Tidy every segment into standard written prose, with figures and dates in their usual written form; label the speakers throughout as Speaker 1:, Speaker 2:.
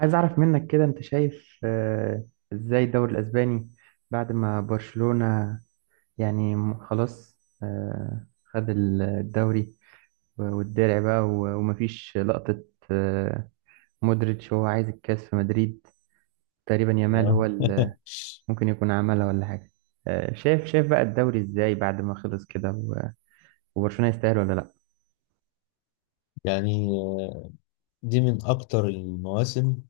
Speaker 1: عايز اعرف منك كده انت شايف ازاي الدوري الاسباني بعد ما برشلونة يعني خلاص خد الدوري والدرع بقى ومفيش لقطة آه، مودريتش هو عايز الكاس في مدريد. تقريبا يامال هو
Speaker 2: آه.
Speaker 1: اللي ممكن يكون عملها ولا حاجة. شايف، بقى الدوري ازاي بعد ما خلص كده؟ وبرشلونة يستاهل ولا لا؟
Speaker 2: يعني آه، دي من أكتر المواسم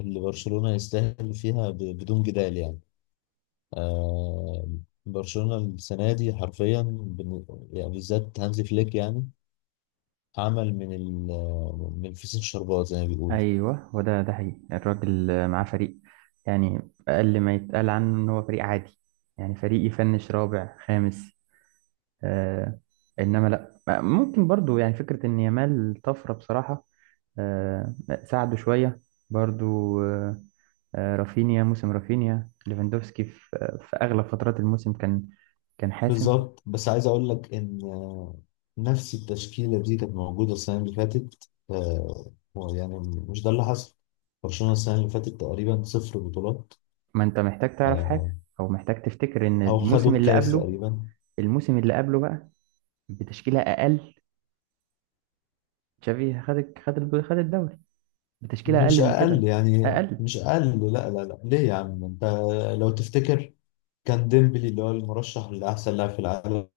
Speaker 2: اللي برشلونة يستاهل فيها بدون جدال يعني. آه، برشلونة السنة دي حرفيا بالذات هانزي فليك يعني عمل من الفسيخ شربات زي ما بيقول.
Speaker 1: ايوه، هو ده حقيقي، الراجل معاه فريق يعني اقل ما يتقال عنه ان هو فريق عادي، يعني فريق يفنش رابع خامس. آه، انما لا، ممكن برضو يعني فكره ان يامال طفره بصراحه. آه، ساعده شويه برضو. آه، رافينيا، موسم رافينيا ليفاندوفسكي في اغلب فترات الموسم كان، حاسم.
Speaker 2: بالظبط، بس عايز أقول لك إن نفس التشكيلة دي كانت موجودة السنة اللي فاتت، آه، يعني مش ده اللي حصل. برشلونة السنة اللي فاتت تقريبا صفر بطولات،
Speaker 1: ما انت محتاج تعرف
Speaker 2: آه،
Speaker 1: حاجه او محتاج تفتكر ان
Speaker 2: أو خدوا
Speaker 1: الموسم اللي
Speaker 2: الكاس
Speaker 1: قبله،
Speaker 2: تقريبا.
Speaker 1: بقى بتشكيله اقل. تشافي خد الدوري بتشكيلة
Speaker 2: مش
Speaker 1: أقل من
Speaker 2: اقل
Speaker 1: كده.
Speaker 2: يعني
Speaker 1: أقل.
Speaker 2: مش اقل، لا لا لا ليه يا عم انت؟ لو تفتكر، كان ديمبلي اللي هو المرشح لاحسن لاعب في العالم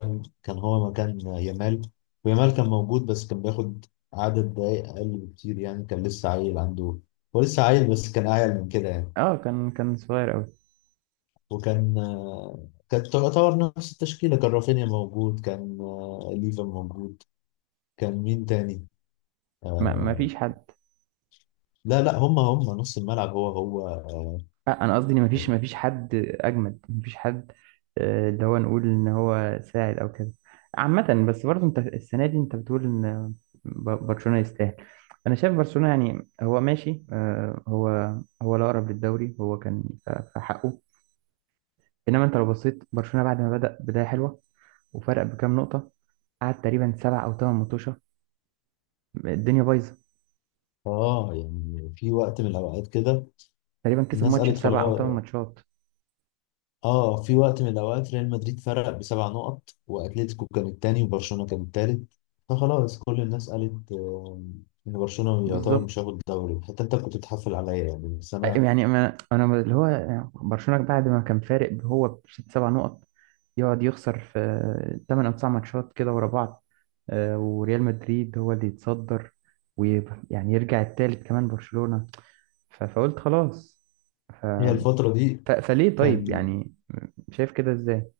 Speaker 2: كان هو مكان يامال، ويامال كان موجود بس كان بياخد عدد دقايق اقل بكتير، يعني كان لسه عيل عنده. هو لسه عيل بس كان اعيل من كده يعني.
Speaker 1: أه، كان، صغير أوي.
Speaker 2: وكان كانت تعتبر نفس التشكيله، كان رافينيا موجود، كان ليفا موجود. كان مين تاني؟
Speaker 1: ما
Speaker 2: آه،
Speaker 1: فيش حد.
Speaker 2: لا لا، هم نص الملعب، هو هو.
Speaker 1: أه، أنا قصدي إن ما فيش، حد أجمد، ما فيش حد اللي هو نقول إن هو ساعد أو كده. عامة بس برضه أنت السنة دي أنت بتقول إن برشلونة يستاهل. أنا شايف برشلونة يعني هو ماشي، هو لا، أقرب للدوري، هو كان في حقه. إنما أنت لو بصيت برشلونة بعد ما بدأ بداية حلوة وفرق بكام نقطة، قعد تقريبا سبع أو ثمان ماتشات الدنيا بايظه،
Speaker 2: اه يعني في وقت من الاوقات كده
Speaker 1: تقريبا كسب
Speaker 2: الناس
Speaker 1: ماتش في
Speaker 2: قالت خلاص.
Speaker 1: سبع او ثمان ماتشات.
Speaker 2: اه في وقت من الاوقات ريال مدريد فرق بسبع نقط واتلتيكو كان التاني وبرشلونه كان التالت. فخلاص كل الناس قالت ان برشلونه يعتبر مش
Speaker 1: بالظبط.
Speaker 2: هياخد الدوري، حتى انت كنت بتحفل عليا يعني، بس انا.
Speaker 1: يعني انا، اللي هو برشلونه بعد ما كان فارق هو بست سبع نقط، يقعد يخسر في ثمان او تسع ماتشات كده ورا بعض، وريال مدريد هو اللي يتصدر، ويعني يرجع التالت كمان برشلونه. فقلت خلاص. ف...
Speaker 2: هي الفتره دي
Speaker 1: فليه طيب
Speaker 2: كان
Speaker 1: يعني؟ شايف كده ازاي؟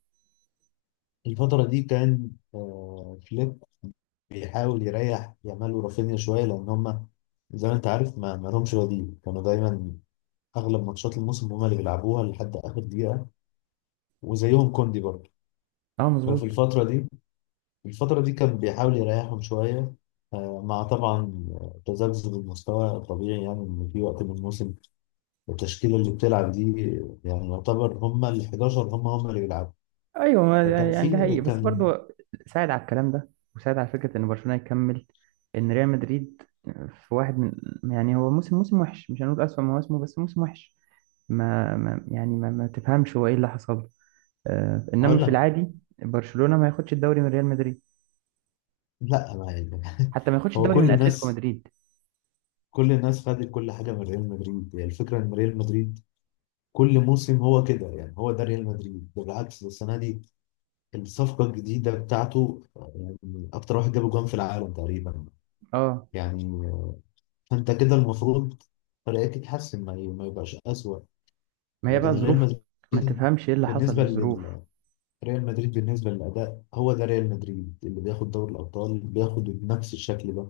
Speaker 2: الفتره دي كان فليب بيحاول يريح يامال ورافينيا شويه، لان هم زي ما انت عارف ما لهمش بديل، كانوا دايما اغلب ماتشات الموسم هم اللي بيلعبوها لحد اخر دقيقه، وزيهم كوندي برضه.
Speaker 1: اه،
Speaker 2: ففي
Speaker 1: مظبوط.
Speaker 2: الفترة دي الفترة دي كان بيحاول يريحهم شوية، مع طبعا تذبذب المستوى الطبيعي، يعني إن في وقت من الموسم التشكيلة اللي بتلعب دي يعني يعتبر هما ال 11، هما هما اللي بيلعبوا.
Speaker 1: ايوه،
Speaker 2: فكان
Speaker 1: يعني ده
Speaker 2: في
Speaker 1: حقيقي بس
Speaker 2: كان
Speaker 1: برضه ساعد على الكلام ده، وساعد على فكره ان برشلونه يكمل. ان ريال مدريد في واحد من، يعني هو موسم، وحش، مش هنقول اسوأ مواسمه بس موسم وحش. ما, ما يعني ما, ما تفهمش هو ايه اللي حصل له. آه، انما
Speaker 2: هقول
Speaker 1: في
Speaker 2: لك،
Speaker 1: العادي برشلونه ما ياخدش الدوري من ريال مدريد،
Speaker 2: لا ما يعني.
Speaker 1: حتى ما ياخدش
Speaker 2: هو
Speaker 1: الدوري من
Speaker 2: كل
Speaker 1: اتلتيكو
Speaker 2: الناس،
Speaker 1: مدريد.
Speaker 2: كل الناس خدت كل حاجة من ريال مدريد، يعني الفكرة إن ريال مدريد كل موسم هو كده، يعني هو ده ريال مدريد. ده بالعكس، ده السنة دي الصفقة الجديدة بتاعته أكتر واحد جاب جوان في العالم تقريبا،
Speaker 1: اه،
Speaker 2: يعني انت كده المفروض فرقتك تتحسن، ما يبقاش اسوأ.
Speaker 1: ما هي بقى
Speaker 2: لكن ريال
Speaker 1: ظروف، ما
Speaker 2: مدريد
Speaker 1: تفهمش ايه اللي حصل
Speaker 2: بالنسبه
Speaker 1: للظروف.
Speaker 2: لل، ريال مدريد بالنسبه للاداء، هو ده ريال مدريد اللي بياخد دوري الابطال، بياخد بنفس الشكل ده.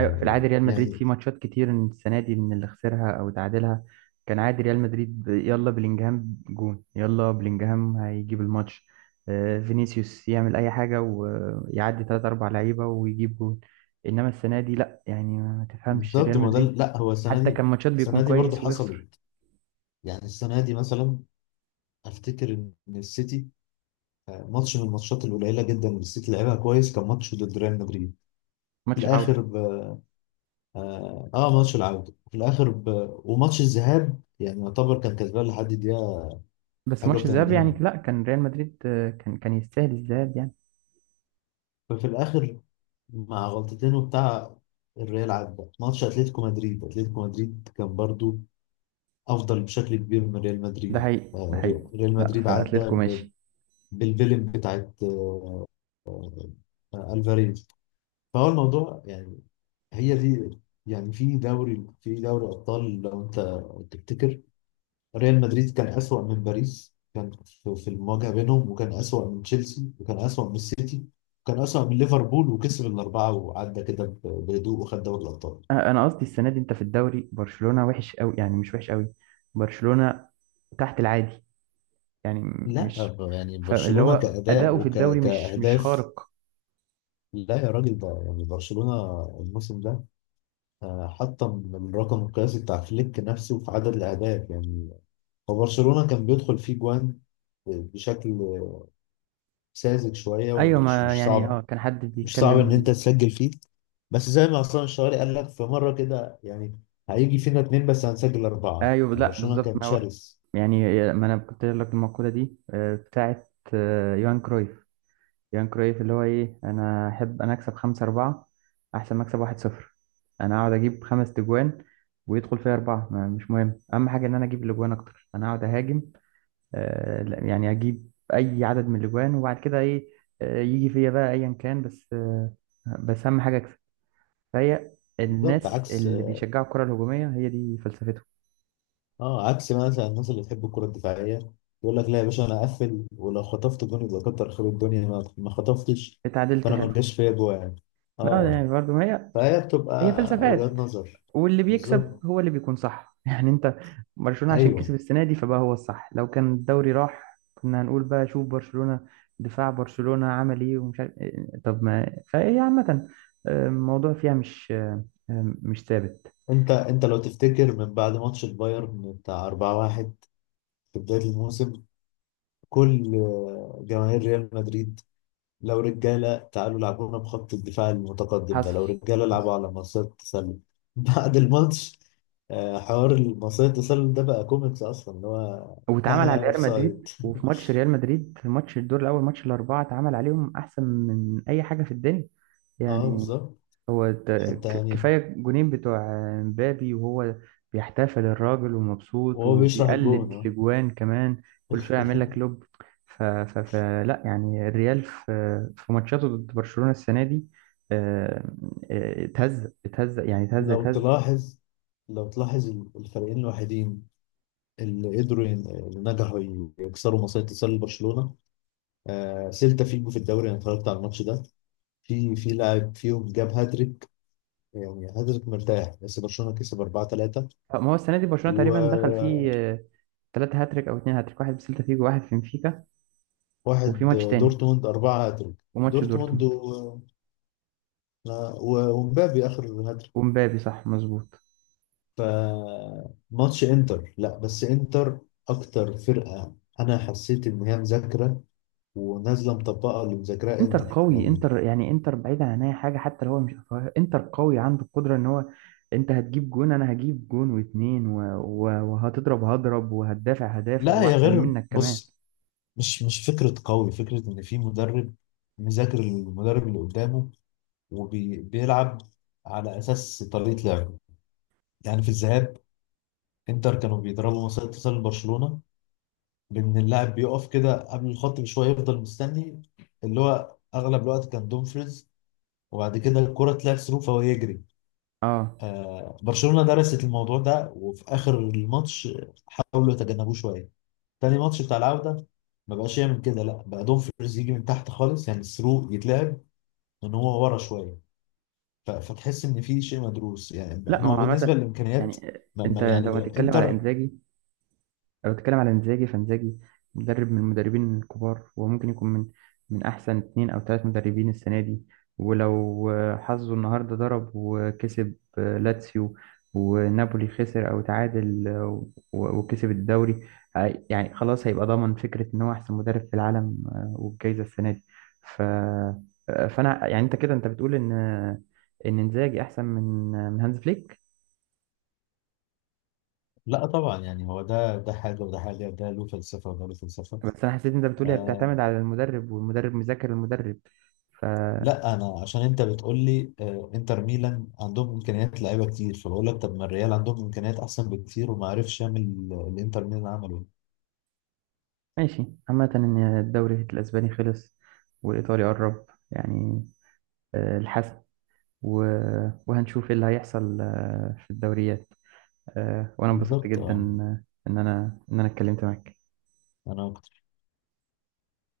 Speaker 1: ايوه، في العادي ريال مدريد
Speaker 2: يعني
Speaker 1: في ماتشات كتير السنه دي من اللي خسرها او تعادلها كان عادي. ريال مدريد يلا بلينجهام جون، يلا بلينجهام هيجيب الماتش، فينيسيوس يعمل اي حاجه ويعدي ثلاثة اربع لعيبه ويجيب جون. انما السنه دي لا، يعني ما تفهمش
Speaker 2: بالظبط.
Speaker 1: ريال
Speaker 2: ما ده
Speaker 1: مدريد،
Speaker 2: لا، هو السنه
Speaker 1: حتى
Speaker 2: دي،
Speaker 1: كان ماتشات بيكون
Speaker 2: السنه دي برضه
Speaker 1: كويس ويخسر.
Speaker 2: حصلت، يعني السنه دي مثلا افتكر ان السيتي، ماتش من الماتشات القليله جدا اللي السيتي لعبها كويس كان ماتش ضد ريال مدريد في
Speaker 1: ماتش
Speaker 2: الاخر.
Speaker 1: العوده.
Speaker 2: اه ماتش العودة في الآخر ب... وماتش الذهاب يعني يعتبر كان كسبان لحد الدقيقة
Speaker 1: بس
Speaker 2: حاجة
Speaker 1: ماتش الذهاب
Speaker 2: و80.
Speaker 1: يعني لا، كان ريال مدريد كان، يستاهل الذهاب يعني.
Speaker 2: ففي الآخر مع غلطتين وبتاع، الريال عدى. ماتش أتلتيكو مدريد، أتلتيكو مدريد كان برضو أفضل بشكل كبير من ريال
Speaker 1: ده
Speaker 2: مدريد.
Speaker 1: حقيقي، ده
Speaker 2: آه،
Speaker 1: حقيقي.
Speaker 2: ريال ريال
Speaker 1: لا،
Speaker 2: مدريد
Speaker 1: في
Speaker 2: عدى
Speaker 1: اتلتيكو
Speaker 2: ب...
Speaker 1: ماشي.
Speaker 2: بالفيلم بتاعت ألفاريز. فهو الموضوع يعني، هي دي. يعني في دوري، في دوري أبطال لو أنت تفتكر، ريال مدريد كان أسوأ من باريس كان في في المواجهة بينهم، وكان أسوأ من تشيلسي، وكان أسوأ من السيتي، وكان أسوأ من ليفربول، وكسب الأربعة وعدى كده بهدوء وخد دوري الأبطال.
Speaker 1: انا قصدي السنه دي انت في الدوري برشلونه وحش قوي، يعني مش وحش قوي، برشلونه تحت العادي يعني،
Speaker 2: لا
Speaker 1: مش،
Speaker 2: يعني
Speaker 1: فاللي
Speaker 2: برشلونة
Speaker 1: هو
Speaker 2: كأداء
Speaker 1: اداؤه في الدوري مش،
Speaker 2: وكأهداف،
Speaker 1: خارق.
Speaker 2: لا يا راجل، ده يعني برشلونة الموسم ده حطم الرقم القياسي بتاع فليك نفسه في عدد الأهداف. يعني هو برشلونة كان بيدخل فيه جوان بشكل ساذج شوية،
Speaker 1: ايوه،
Speaker 2: ومش
Speaker 1: ما
Speaker 2: مش
Speaker 1: يعني اه
Speaker 2: صعب
Speaker 1: كان حد
Speaker 2: مش صعب ان انت
Speaker 1: بيتكلم.
Speaker 2: تسجل فيه. بس زي ما عصام الشوالي قال لك في مره كده، يعني هيجي فينا اتنين بس هنسجل اربعه،
Speaker 1: ايوه
Speaker 2: يعني
Speaker 1: لا
Speaker 2: برشلونه
Speaker 1: بالظبط،
Speaker 2: كان
Speaker 1: ما هو
Speaker 2: شرس.
Speaker 1: يعني ما انا كنت قايل لك المقوله دي بتاعت يوهان كرويف. يوهان كرويف اللي هو ايه، انا احب انا اكسب 5-4 احسن ما اكسب 1-0. انا اقعد اجيب خمس تجوان ويدخل فيها اربعه، مش مهم، اهم حاجه ان انا اجيب الاجوان اكتر، انا اقعد اهاجم. لا، يعني اجيب اي عدد من الاجوان، وبعد كده ايه، يجي فيا بقى ايا كان، بس بس اهم حاجه اكسب. فهي
Speaker 2: بالظبط،
Speaker 1: الناس
Speaker 2: عكس،
Speaker 1: اللي بيشجعوا الكره الهجوميه هي دي فلسفتهم.
Speaker 2: اه عكس مثلا الناس اللي بتحب الكره الدفاعيه، يقول لك لا يا باشا انا اقفل، ولو خطفت جون يبقى كتر خير الدنيا، ما خطفتش.
Speaker 1: اتعادلت
Speaker 2: فانا ما
Speaker 1: حلو.
Speaker 2: جاش فيا جوه يعني.
Speaker 1: لا
Speaker 2: اه
Speaker 1: يعني برضه ما هي،
Speaker 2: فهي
Speaker 1: هي
Speaker 2: بتبقى وجهات
Speaker 1: فلسفات.
Speaker 2: نظر.
Speaker 1: واللي بيكسب
Speaker 2: بالظبط.
Speaker 1: هو اللي بيكون صح يعني. انت برشلونه عشان
Speaker 2: ايوه
Speaker 1: كسب السنه دي فبقى هو الصح. لو كان الدوري راح كنا هنقول بقى شوف برشلونه، دفاع برشلونه عمل ايه ومش عارف إيه. طب ما فهي عامه، الموضوع فيها مش مش ثابت.
Speaker 2: انت، انت لو تفتكر من بعد ماتش البايرن بتاع 4-1 في بدايه الموسم، كل جماهير ريال مدريد: لو رجاله تعالوا لعبونا بخط الدفاع المتقدم ده،
Speaker 1: حصل،
Speaker 2: لو رجاله
Speaker 1: حصل،
Speaker 2: لعبوا على مصيدة التسلل. بعد الماتش حوار مصيدة التسلل ده بقى كوميكس اصلا، اللي هو
Speaker 1: واتعمل على
Speaker 2: ها، اوف
Speaker 1: ريال مدريد.
Speaker 2: سايد.
Speaker 1: وفي ماتش ريال مدريد، في ماتش الدور الاول، ماتش الاربعه، اتعمل عليهم احسن من اي حاجه في الدنيا
Speaker 2: اه
Speaker 1: يعني.
Speaker 2: بالظبط.
Speaker 1: هو
Speaker 2: حتى يعني،
Speaker 1: كفايه جونين بتوع مبابي، وهو بيحتفل الراجل ومبسوط
Speaker 2: وهو بيشرح الجون
Speaker 1: وبيقلد
Speaker 2: اه.
Speaker 1: لجوان كمان، كل شويه يعمل لك لوب. ف ف فلا يعني الريال في ماتشاته ضد برشلونه السنه دي، آه، اتهزق اتهزق يعني اتهزق
Speaker 2: لو
Speaker 1: اتهزق.
Speaker 2: تلاحظ، لو تلاحظ، الفريقين الوحيدين اللي اللي نجحوا يكسروا مصيدة تسلل برشلونة: آه سيلتا فيجو في الدوري. انا اتفرجت على الماتش ده، في في لاعب فيهم جاب هاتريك، يعني هاتريك مرتاح، بس برشلونة كسب 4-3.
Speaker 1: ما هو السنه دي برشلونه تقريبا دخل فيه
Speaker 2: وواحد
Speaker 1: ثلاثة هاتريك أو اتنين هاتريك، واحد بسيلتا فيجو، واحد في بنفيكا، وفي ماتش تاني
Speaker 2: دورتموند، 4 هاتريك
Speaker 1: وماتش
Speaker 2: دورتموند
Speaker 1: دورتموند
Speaker 2: ومبابي اخر هاتريك.
Speaker 1: ومبابي. صح مظبوط.
Speaker 2: فماتش انتر، لا بس انتر اكتر فرقة انا حسيت ان هي مذاكرة ونازلة مطبقة اللي مذاكراه
Speaker 1: انتر
Speaker 2: انتر
Speaker 1: قوي.
Speaker 2: يعني.
Speaker 1: انتر يعني، انتر بعيدا عن اي حاجه، حتى لو هو مش أفواه، انتر قوي عنده القدره ان هو انت هتجيب جون انا هجيب جون واتنين وهتضرب هضرب وهتدافع هدافع
Speaker 2: لا هي
Speaker 1: واحسن
Speaker 2: غير،
Speaker 1: منك كمان.
Speaker 2: بص، مش مش فكرة قوي، فكرة ان في مدرب مذاكر المدرب اللي قدامه، وبيلعب على اساس طريقه لعبه. يعني في الذهاب انتر كانوا بيضربوا مسار اتصال لبرشلونه، بان اللاعب بيقف كده قبل الخط بشويه يفضل مستني، اللي هو اغلب الوقت كان دومفريز، وبعد كده الكره تلعب ثرو فهو يجري.
Speaker 1: اه
Speaker 2: آه برشلونه درست الموضوع ده، وفي اخر الماتش حاولوا يتجنبوه شويه. تاني ماتش بتاع العوده ما بقاش يعمل كده، لا بقى دومفريز يجي من تحت خالص، يعني الثرو يتلعب ان هو ورا شويه. فتحس ان في شيء مدروس، يعني
Speaker 1: لا،
Speaker 2: ما
Speaker 1: ما
Speaker 2: هو
Speaker 1: هو
Speaker 2: بالنسبه
Speaker 1: عامه
Speaker 2: للامكانيات.
Speaker 1: يعني انت لو
Speaker 2: يعني
Speaker 1: هتتكلم على
Speaker 2: انتر،
Speaker 1: انزاجي، لو بتتكلم على انزاجي فانزاجي مدرب من المدربين الكبار، وممكن يكون من احسن اتنين او تلات مدربين السنه دي. ولو حظه النهارده ضرب وكسب لاتسيو، ونابولي خسر او تعادل، وكسب الدوري، يعني خلاص هيبقى ضامن فكره ان هو احسن مدرب في العالم والجايزه السنه دي. ف آه، فانا يعني انت كده انت بتقول ان ان انزاجي احسن من من هانز فليك.
Speaker 2: لا طبعا يعني هو ده حاجه وده حاجه، ده له فلسفه وده له فلسفه.
Speaker 1: بس انا حسيت إن انت بتقولي هي
Speaker 2: آه
Speaker 1: بتعتمد على المدرب والمدرب مذاكر المدرب. ف
Speaker 2: لا انا عشان انت بتقول لي آه انتر ميلان عندهم امكانيات لعيبه كتير، فبقول لك طب ما الريال عندهم امكانيات احسن بكتير، وما عرفش يعمل اللي انتر ميلان عمله.
Speaker 1: ماشي. عامة ان الدوري الاسباني خلص والايطالي قرب يعني الحسم، و... وهنشوف ايه اللي هيحصل في الدوريات. وانا انبسطت
Speaker 2: بالظبط
Speaker 1: جدا
Speaker 2: اه
Speaker 1: آه، ان انا، اتكلمت معاك
Speaker 2: انا